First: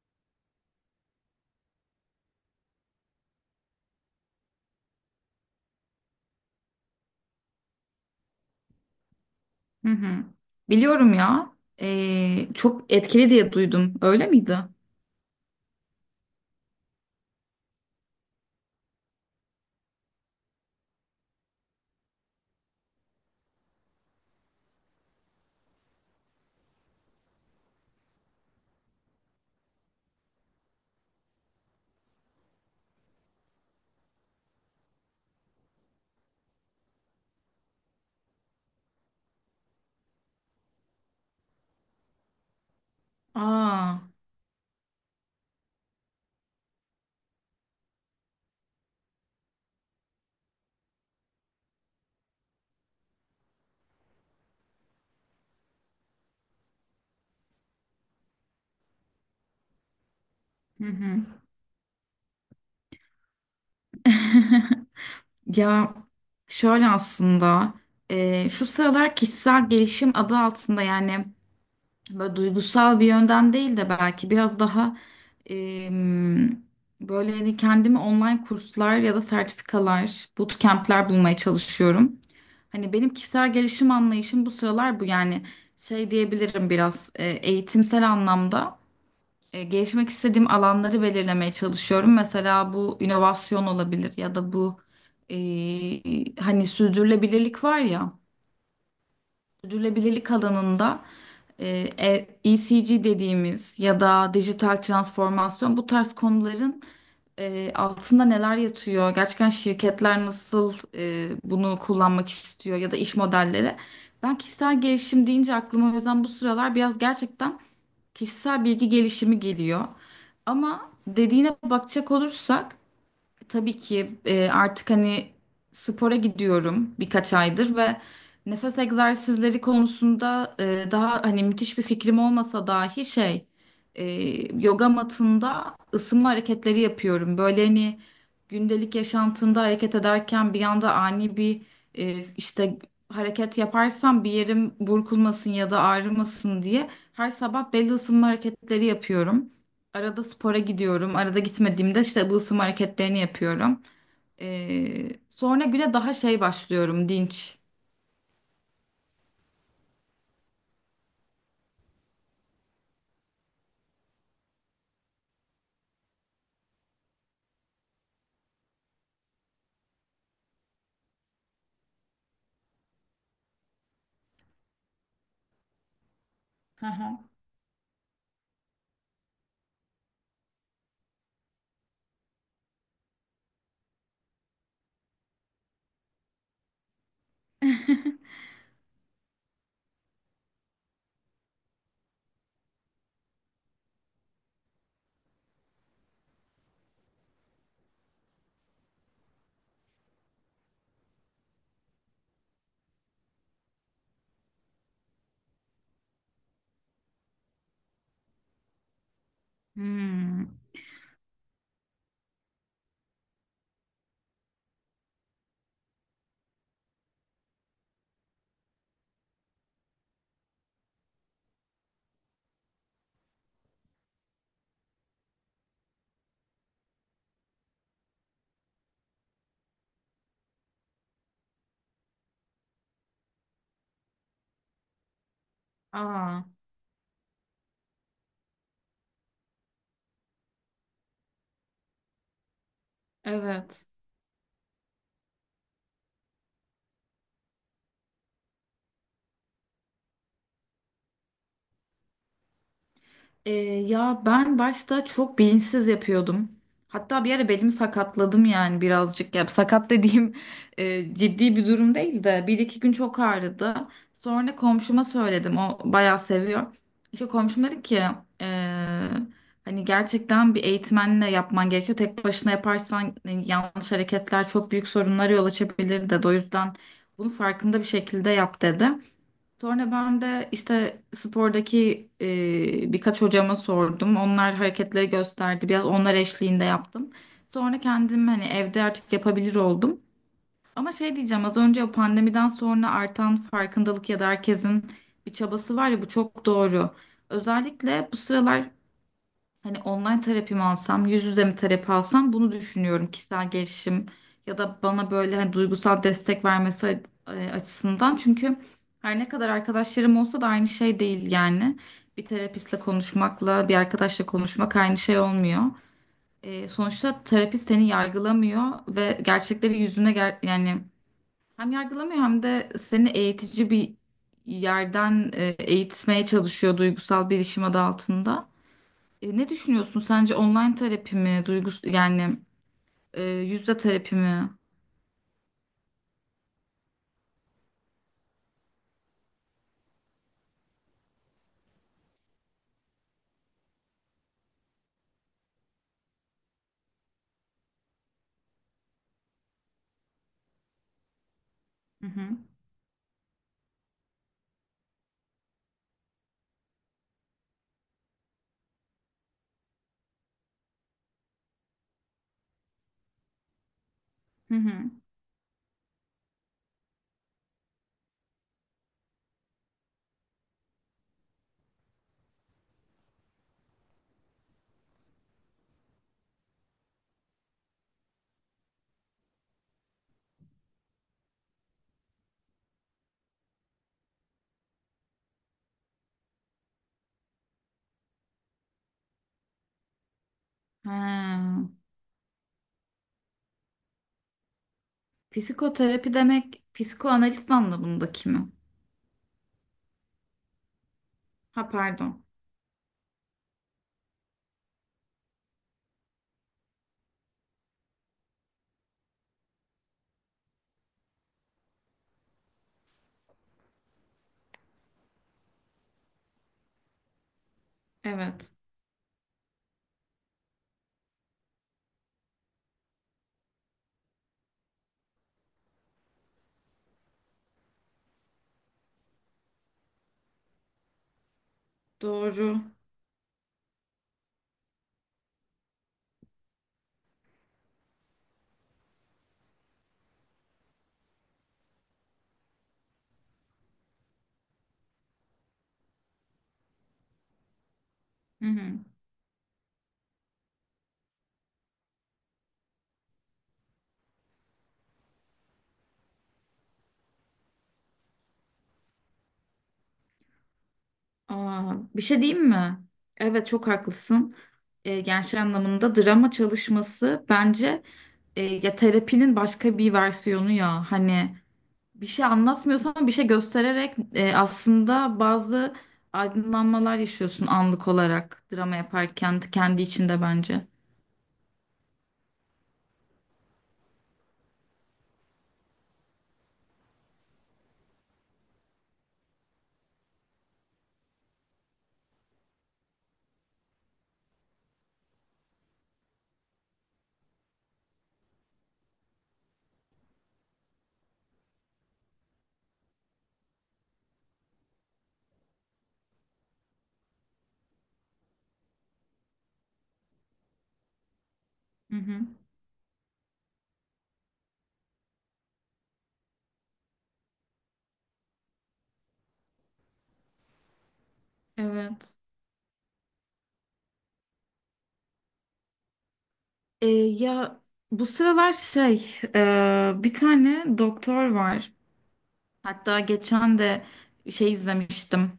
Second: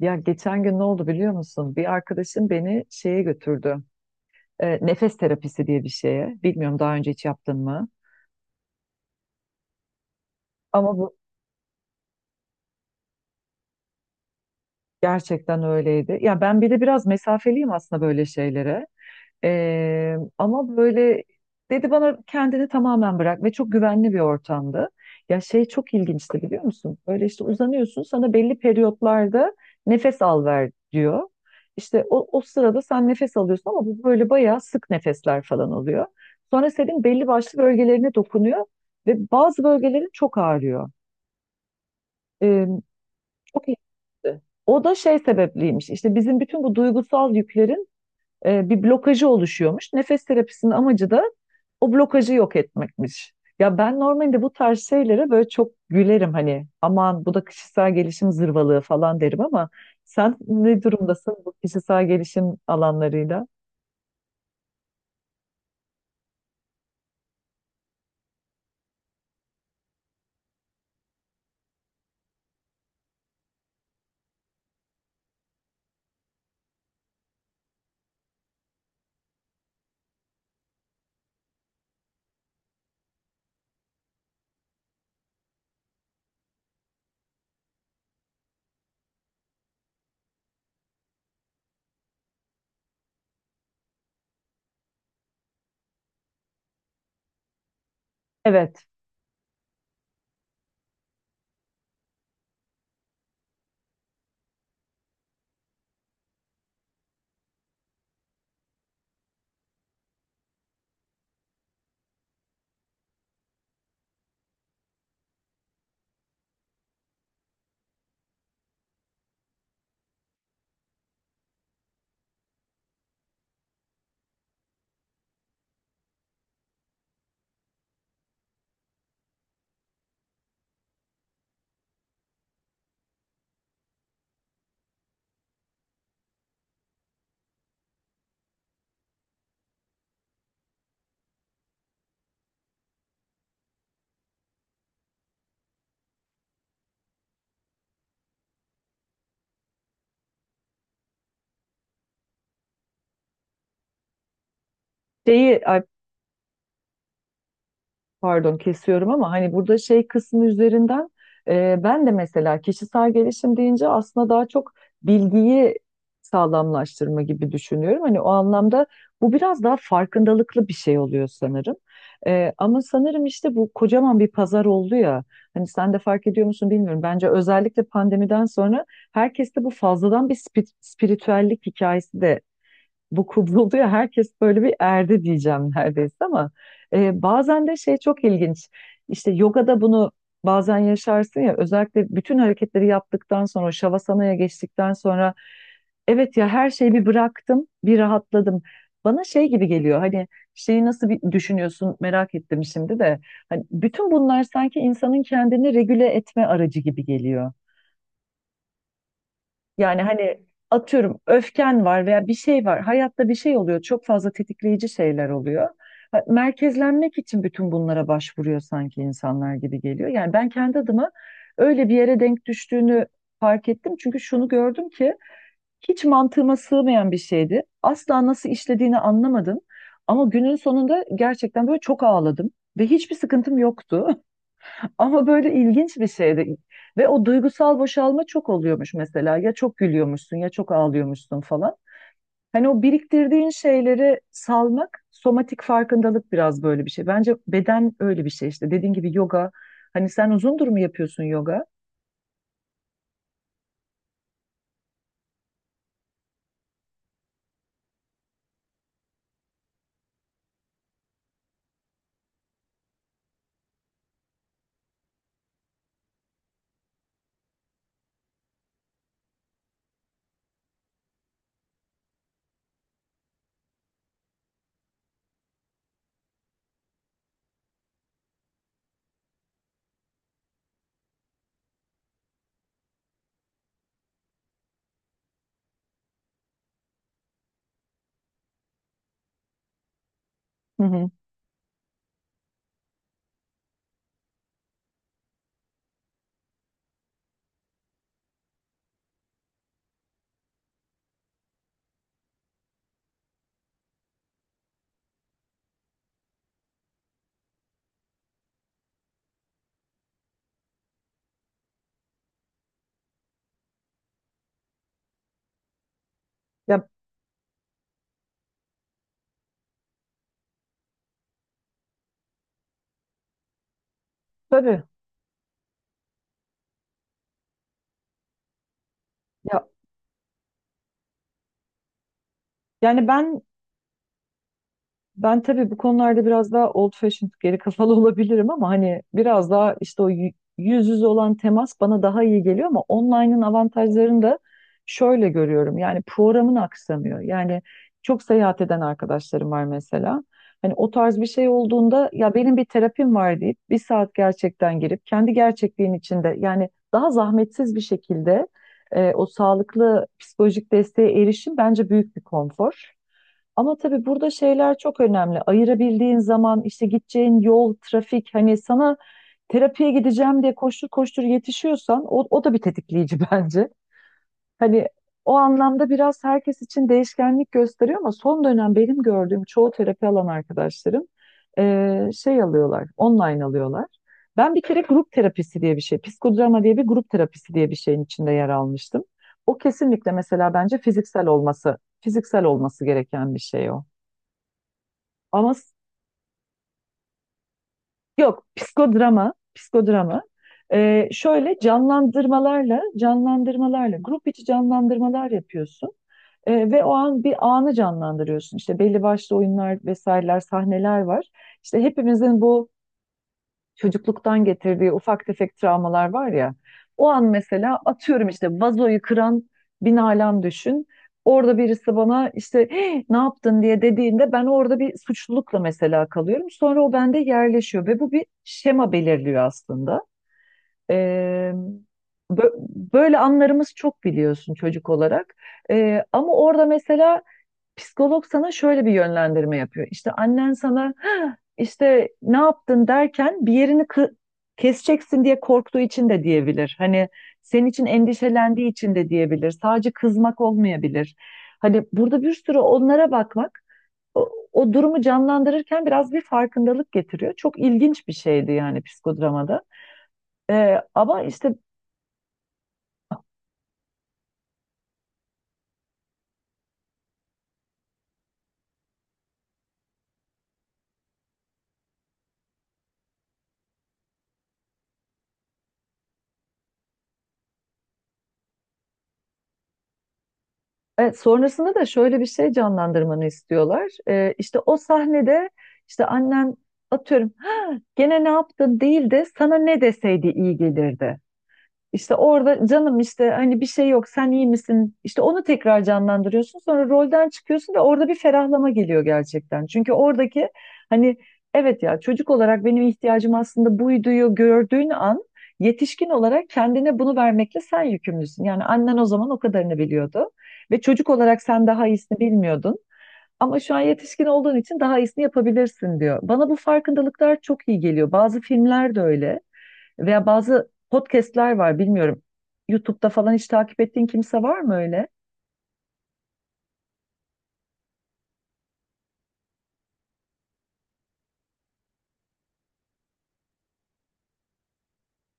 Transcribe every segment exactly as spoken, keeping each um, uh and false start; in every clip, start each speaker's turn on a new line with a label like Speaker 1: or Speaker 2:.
Speaker 1: Ya geçen gün ne oldu biliyor musun? Bir arkadaşım beni şeye götürdü. E, nefes terapisi diye bir şeye. Bilmiyorum daha önce hiç yaptın mı?
Speaker 2: Hı hı.
Speaker 1: Ama
Speaker 2: Biliyorum
Speaker 1: bu
Speaker 2: ya. Ee, çok etkili diye duydum. Öyle miydi?
Speaker 1: gerçekten öyleydi. Ya ben bir de biraz mesafeliyim aslında böyle şeylere. Ee, ama böyle dedi bana kendini tamamen bırak ve çok güvenli bir ortamdı. Ya şey çok ilginçti biliyor musun? Böyle işte uzanıyorsun, sana belli periyotlarda nefes al ver diyor. İşte o, o sırada sen nefes alıyorsun ama bu böyle bayağı sık nefesler falan oluyor. Sonra senin belli başlı bölgelerine dokunuyor ve bazı bölgelerin çok ağrıyor. Ee, Çok
Speaker 2: Aa.
Speaker 1: ilginçti. O da şey sebepliymiş. İşte bizim bütün bu duygusal yüklerin e, bir blokajı oluşuyormuş. Nefes terapisinin amacı da o blokajı yok etmekmiş. Ya ben normalde bu tarz şeylere böyle çok gülerim, hani aman bu da kişisel gelişim zırvalığı falan derim, ama sen ne
Speaker 2: Hı hı.
Speaker 1: durumdasın bu kişisel gelişim alanlarıyla?
Speaker 2: Ya şöyle aslında e, şu sıralar kişisel gelişim adı altında, yani böyle duygusal bir yönden değil de belki biraz daha em, böyle hani kendimi online kurslar ya da sertifikalar, bootcamp'ler bulmaya çalışıyorum. Hani benim kişisel gelişim anlayışım bu sıralar bu, yani şey diyebilirim, biraz e, eğitimsel anlamda e, gelişmek istediğim alanları belirlemeye çalışıyorum. Mesela bu inovasyon olabilir ya da bu, e, hani sürdürülebilirlik var ya.
Speaker 1: Evet.
Speaker 2: Sürdürülebilirlik alanında e, e- ECG dediğimiz ya da dijital transformasyon, bu tarz konuların e, altında neler yatıyor? Gerçekten şirketler nasıl e, bunu kullanmak istiyor ya da iş modelleri? Ben kişisel gelişim deyince aklıma o yüzden bu sıralar biraz gerçekten kişisel bilgi gelişimi geliyor. Ama dediğine bakacak olursak tabii ki, e, artık hani spora gidiyorum birkaç aydır ve nefes egzersizleri konusunda e, daha hani müthiş bir fikrim olmasa dahi şey, e, yoga matında ısınma hareketleri yapıyorum. Böyle hani gündelik yaşantımda hareket ederken bir anda ani bir e, işte hareket yaparsam bir yerim burkulmasın ya da ağrımasın diye her sabah belli ısınma hareketleri yapıyorum. Arada spora gidiyorum. Arada gitmediğimde işte bu ısınma hareketlerini yapıyorum. Ee,
Speaker 1: Şeyi
Speaker 2: sonra
Speaker 1: ay
Speaker 2: güne daha şey başlıyorum, dinç.
Speaker 1: Pardon kesiyorum ama hani burada şey kısmı üzerinden e, ben de mesela kişisel gelişim deyince aslında daha çok bilgiyi sağlamlaştırma gibi düşünüyorum. Hani o anlamda bu biraz daha farkındalıklı bir şey oluyor sanırım. E, ama sanırım işte bu kocaman bir pazar oldu ya. Hani sen de fark ediyor musun
Speaker 2: Hı
Speaker 1: bilmiyorum.
Speaker 2: hı.
Speaker 1: Bence özellikle pandemiden sonra herkeste bu fazladan bir spi- spiritüellik hikayesi de bu kuruluyor. Herkes böyle bir erdi diyeceğim neredeyse ama e, bazen de şey çok ilginç. İşte yogada bunu bazen yaşarsın ya, özellikle bütün hareketleri yaptıktan sonra şavasanaya geçtikten sonra evet ya, her şeyi bir bıraktım, bir rahatladım. Bana şey gibi geliyor, hani şeyi nasıl bir düşünüyorsun merak ettim şimdi de. Hani bütün bunlar sanki insanın kendini regüle etme aracı gibi geliyor. Yani hani
Speaker 2: Hmm.
Speaker 1: atıyorum öfken var veya bir şey var. Hayatta bir şey oluyor. Çok fazla tetikleyici şeyler oluyor. Ha, merkezlenmek için bütün bunlara başvuruyor sanki insanlar gibi geliyor. Yani ben kendi adıma öyle bir yere denk düştüğünü fark ettim. Çünkü şunu gördüm ki hiç mantığıma sığmayan bir şeydi. Asla nasıl işlediğini anlamadım. Ama günün sonunda gerçekten böyle çok ağladım ve hiçbir sıkıntım yoktu. Ama böyle ilginç bir
Speaker 2: Aa,
Speaker 1: şeydi. Ve o duygusal boşalma çok oluyormuş mesela. Ya çok gülüyormuşsun ya çok ağlıyormuşsun falan. Hani o biriktirdiğin
Speaker 2: evet.
Speaker 1: şeyleri salmak, somatik farkındalık biraz böyle bir şey. Bence beden öyle bir şey işte. Dediğin gibi yoga. Hani sen uzundur mu yapıyorsun yoga?
Speaker 2: Ee, ya ben başta çok bilinçsiz yapıyordum. Hatta bir ara belimi sakatladım, yani birazcık. Ya sakat dediğim e, ciddi bir durum değil de bir iki gün çok ağrıdı. Sonra komşuma söyledim. O bayağı seviyor. İşte komşum dedi ki e, hani gerçekten bir eğitmenle yapman gerekiyor. Tek başına yaparsan e, yanlış hareketler çok büyük sorunlara yol açabilir dedi. O yüzden bunu farkında bir şekilde yap dedi. Sonra ben de işte spordaki e, birkaç hocama sordum. Onlar hareketleri gösterdi. Biraz onlar eşliğinde yaptım. Sonra kendim hani evde artık yapabilir oldum.
Speaker 1: Hı
Speaker 2: Ama
Speaker 1: hı.
Speaker 2: şey diyeceğim, az önce o pandemiden sonra artan farkındalık ya da herkesin bir çabası var ya, bu çok doğru. Özellikle bu sıralar hani online terapi mi alsam, yüz yüze mi terapi alsam bunu düşünüyorum, kişisel gelişim ya da bana böyle hani duygusal destek vermesi e, açısından. Çünkü her ne kadar arkadaşlarım olsa da aynı şey değil yani. Bir terapistle konuşmakla bir arkadaşla konuşmak aynı şey olmuyor. E,
Speaker 1: Ya
Speaker 2: sonuçta terapist seni yargılamıyor ve gerçekleri yüzüne ger, yani hem yargılamıyor hem de seni eğitici bir
Speaker 1: tabii.
Speaker 2: yerden e, eğitmeye çalışıyor duygusal bilişim adı altında. E, ne
Speaker 1: Ya
Speaker 2: düşünüyorsun, sence online terapi mi, duygus, yani
Speaker 1: yani
Speaker 2: e,
Speaker 1: ben
Speaker 2: yüzde terapi mi?
Speaker 1: Ben tabii bu konularda biraz daha old fashioned, geri kafalı olabilirim ama hani biraz daha işte o yü- yüz yüze olan temas bana daha iyi geliyor, ama online'ın avantajlarını da şöyle görüyorum. Yani programın aksamıyor. Yani çok seyahat eden arkadaşlarım var mesela. Hani o tarz bir şey
Speaker 2: Hı
Speaker 1: olduğunda
Speaker 2: hı.
Speaker 1: ya benim bir terapim var deyip bir saat gerçekten girip kendi gerçekliğin içinde, yani daha zahmetsiz bir şekilde e, o sağlıklı psikolojik desteğe erişim bence büyük bir konfor. Ama tabii burada
Speaker 2: Hı
Speaker 1: şeyler
Speaker 2: hı.
Speaker 1: çok önemli. Ayırabildiğin zaman, işte gideceğin yol, trafik, hani sana terapiye gideceğim diye koştur koştur yetişiyorsan o, o da bir tetikleyici bence. Hani o anlamda biraz herkes için değişkenlik gösteriyor ama son dönem benim gördüğüm çoğu terapi alan arkadaşlarım eee, şey alıyorlar, online alıyorlar. Ben bir kere grup terapisi diye bir şey, psikodrama diye bir grup terapisi diye bir şeyin içinde yer almıştım. O kesinlikle mesela bence fiziksel
Speaker 2: Ha,
Speaker 1: olması, fiziksel olması gereken bir şey o. Ama s-
Speaker 2: psikoterapi demek psikoanaliz anlamındaki
Speaker 1: Yok,
Speaker 2: mi?
Speaker 1: psikodrama, psikodrama. Ee, şöyle
Speaker 2: Ha, pardon.
Speaker 1: canlandırmalarla, canlandırmalarla, grup içi canlandırmalar yapıyorsun. Ee, ve o an bir anı canlandırıyorsun. İşte belli başlı oyunlar vesaireler, sahneler var. İşte hepimizin bu çocukluktan getirdiği ufak tefek travmalar var ya. O an mesela atıyorum işte
Speaker 2: Evet.
Speaker 1: vazoyu kıran bin alem düşün. Orada birisi bana işte "Hey, ne yaptın" diye dediğinde ben orada bir suçlulukla mesela kalıyorum. Sonra o bende yerleşiyor ve bu bir şema belirliyor aslında. Ee, bö-
Speaker 2: Doğru.
Speaker 1: Böyle anlarımız çok biliyorsun çocuk olarak. Ee, ama orada mesela psikolog sana şöyle bir yönlendirme yapıyor. İşte annen sana "Hah, işte ne yaptın" derken bir yerini kı- keseceksin diye korktuğu için de diyebilir. Hani senin için
Speaker 2: Hı
Speaker 1: endişelendiği
Speaker 2: hı.
Speaker 1: için de diyebilir. Sadece kızmak olmayabilir. Hani burada bir sürü onlara bakmak, o, o durumu canlandırırken biraz bir farkındalık getiriyor. Çok ilginç bir şeydi yani psikodramada. Ee, ama işte
Speaker 2: Aa, bir şey diyeyim mi? Evet, çok haklısın. E, gençler anlamında drama çalışması bence e, ya terapinin başka bir versiyonu ya hani bir şey anlatmıyorsan bir şey göstererek e, aslında bazı aydınlanmalar yaşıyorsun anlık olarak drama yaparken kendi içinde bence.
Speaker 1: Evet, sonrasında da şöyle bir şey canlandırmanı istiyorlar. Ee, işte o sahnede işte annen atıyorum "Ha, gene ne yaptın" değil de sana ne deseydi iyi gelirdi. İşte orada canım, işte hani bir şey yok, sen iyi misin? İşte onu tekrar canlandırıyorsun. Sonra rolden çıkıyorsun ve orada bir ferahlama geliyor gerçekten. Çünkü oradaki hani evet ya, çocuk olarak benim ihtiyacım aslında buyduyu gördüğün an yetişkin olarak kendine bunu vermekle sen yükümlüsün. Yani annen o zaman o kadarını biliyordu ve çocuk olarak sen daha
Speaker 2: Hı
Speaker 1: iyisini
Speaker 2: hı.
Speaker 1: bilmiyordun. Ama şu an yetişkin olduğun için daha iyisini yapabilirsin diyor. Bana bu farkındalıklar çok iyi geliyor. Bazı filmler de öyle. Veya bazı podcastler var
Speaker 2: Evet.
Speaker 1: bilmiyorum. YouTube'da falan hiç takip ettiğin kimse var mı öyle?
Speaker 2: E, ya bu sıralar şey, e, bir tane doktor var. Hatta geçen de şey izlemiştim.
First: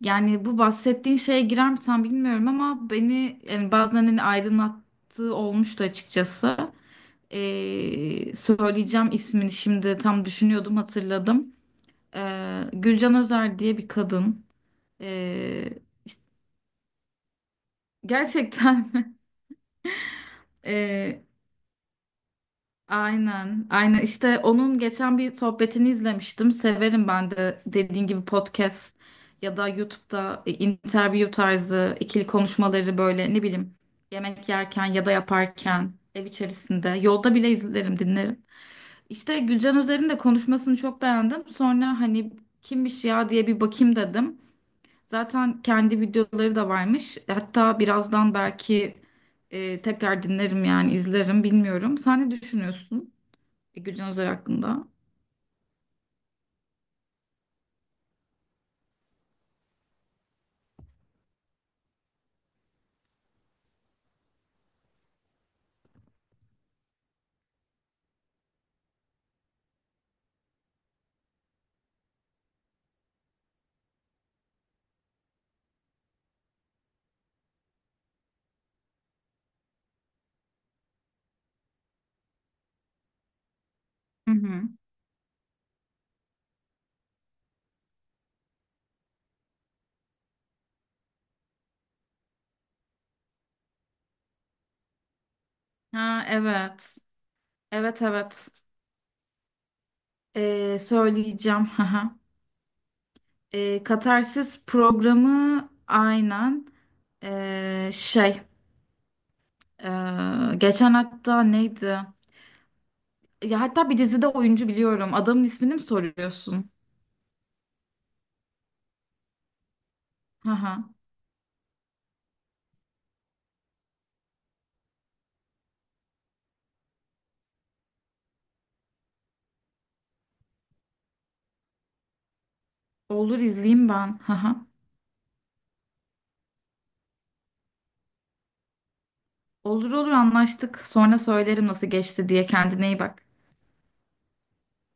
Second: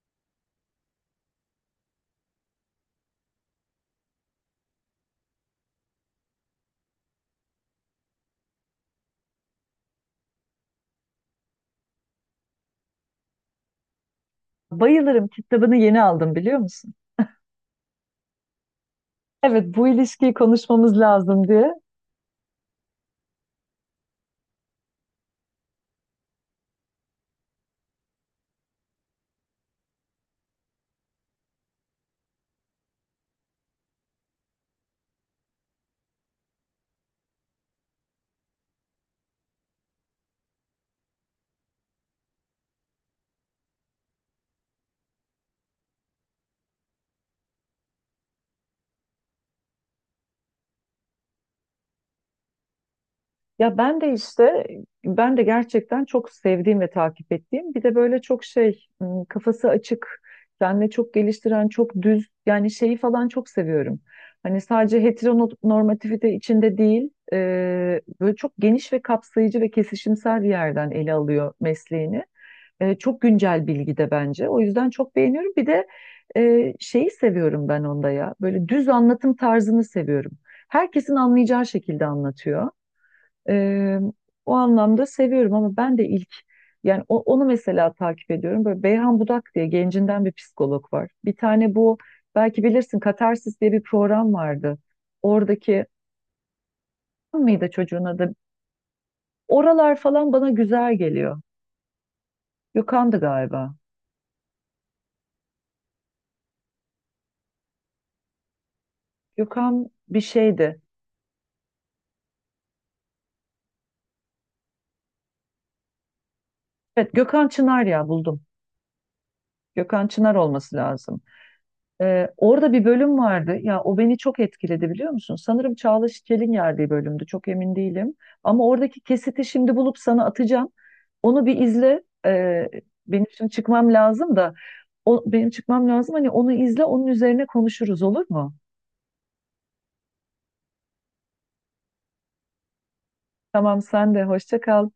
Speaker 2: Yani bu bahsettiğin şeye girer mi tam bilmiyorum ama beni yani bazen hani aydınlattığı olmuştu açıkçası. Ee, söyleyeceğim ismini, şimdi tam düşünüyordum, hatırladım. Ee, Gülcan Özer diye bir kadın.
Speaker 1: Bayılırım,
Speaker 2: Ee,
Speaker 1: kitabını yeni
Speaker 2: işte
Speaker 1: aldım biliyor musun?
Speaker 2: gerçekten
Speaker 1: Evet, bu ilişkiyi konuşmamız
Speaker 2: ee,
Speaker 1: lazım diye.
Speaker 2: aynen, aynen. İşte onun geçen bir sohbetini izlemiştim. Severim ben de, dediğin gibi, podcast ya da YouTube'da e, interview tarzı ikili konuşmaları, böyle ne bileyim, yemek yerken ya da yaparken, ev içerisinde, yolda bile izlerim, dinlerim. İşte Gülcan Özer'in de konuşmasını çok beğendim. Sonra hani kimmiş ya diye bir bakayım dedim. Zaten kendi videoları da varmış. Hatta birazdan belki e, tekrar dinlerim, yani izlerim, bilmiyorum. Sen ne düşünüyorsun
Speaker 1: Ya ben
Speaker 2: Gülcan
Speaker 1: de
Speaker 2: Özer
Speaker 1: işte,
Speaker 2: hakkında?
Speaker 1: ben de gerçekten çok sevdiğim ve takip ettiğim, bir de böyle çok şey, ım, kafası açık, kendini çok geliştiren, çok düz, yani şeyi falan çok seviyorum. Hani sadece heteronormativite içinde değil, e, böyle çok geniş ve kapsayıcı ve kesişimsel bir yerden ele alıyor mesleğini. E, çok güncel bilgi de bence. O yüzden çok beğeniyorum. Bir de e, şeyi seviyorum ben onda ya. Böyle düz anlatım tarzını seviyorum. Herkesin anlayacağı şekilde anlatıyor. E,
Speaker 2: Hı
Speaker 1: O
Speaker 2: hı.
Speaker 1: anlamda seviyorum, ama ben de ilk, yani o- onu mesela takip ediyorum. Böyle Beyhan Budak diye gencinden bir psikolog var. Bir tane bu, belki bilirsin, Katarsis diye bir program vardı. Oradaki
Speaker 2: Ha, evet.
Speaker 1: mıydı
Speaker 2: Evet,
Speaker 1: çocuğun adı?
Speaker 2: evet.
Speaker 1: Oralar falan bana
Speaker 2: Ee,
Speaker 1: güzel geliyor.
Speaker 2: söyleyeceğim. Haha.
Speaker 1: Gökhan'dı galiba.
Speaker 2: Ee, Katarsis programı, aynen. Ee, şey
Speaker 1: Gökhan bir
Speaker 2: ee,
Speaker 1: şeydi.
Speaker 2: geçen hatta neydi? Ya hatta bir dizide oyuncu, biliyorum. Adamın ismini mi soruyorsun?
Speaker 1: Evet, Gökhan Çınar, ya buldum. Gökhan Çınar olması
Speaker 2: Haha.
Speaker 1: lazım. Ee, orada bir bölüm vardı. Ya o beni çok etkiledi biliyor musun? Sanırım Çağla Şikel'in yerdiği bölümdü. Çok emin değilim. Ama oradaki kesiti şimdi bulup sana atacağım. Onu bir izle. Ee, benim
Speaker 2: Olur,
Speaker 1: şimdi
Speaker 2: izleyeyim
Speaker 1: çıkmam
Speaker 2: ben.
Speaker 1: lazım da.
Speaker 2: Haha.
Speaker 1: O, benim çıkmam lazım. Hani onu izle, onun üzerine konuşuruz, olur mu?
Speaker 2: Olur olur, anlaştık. Sonra söylerim nasıl geçti diye. Kendine iyi bak.
Speaker 1: Tamam, sen de hoşça kal.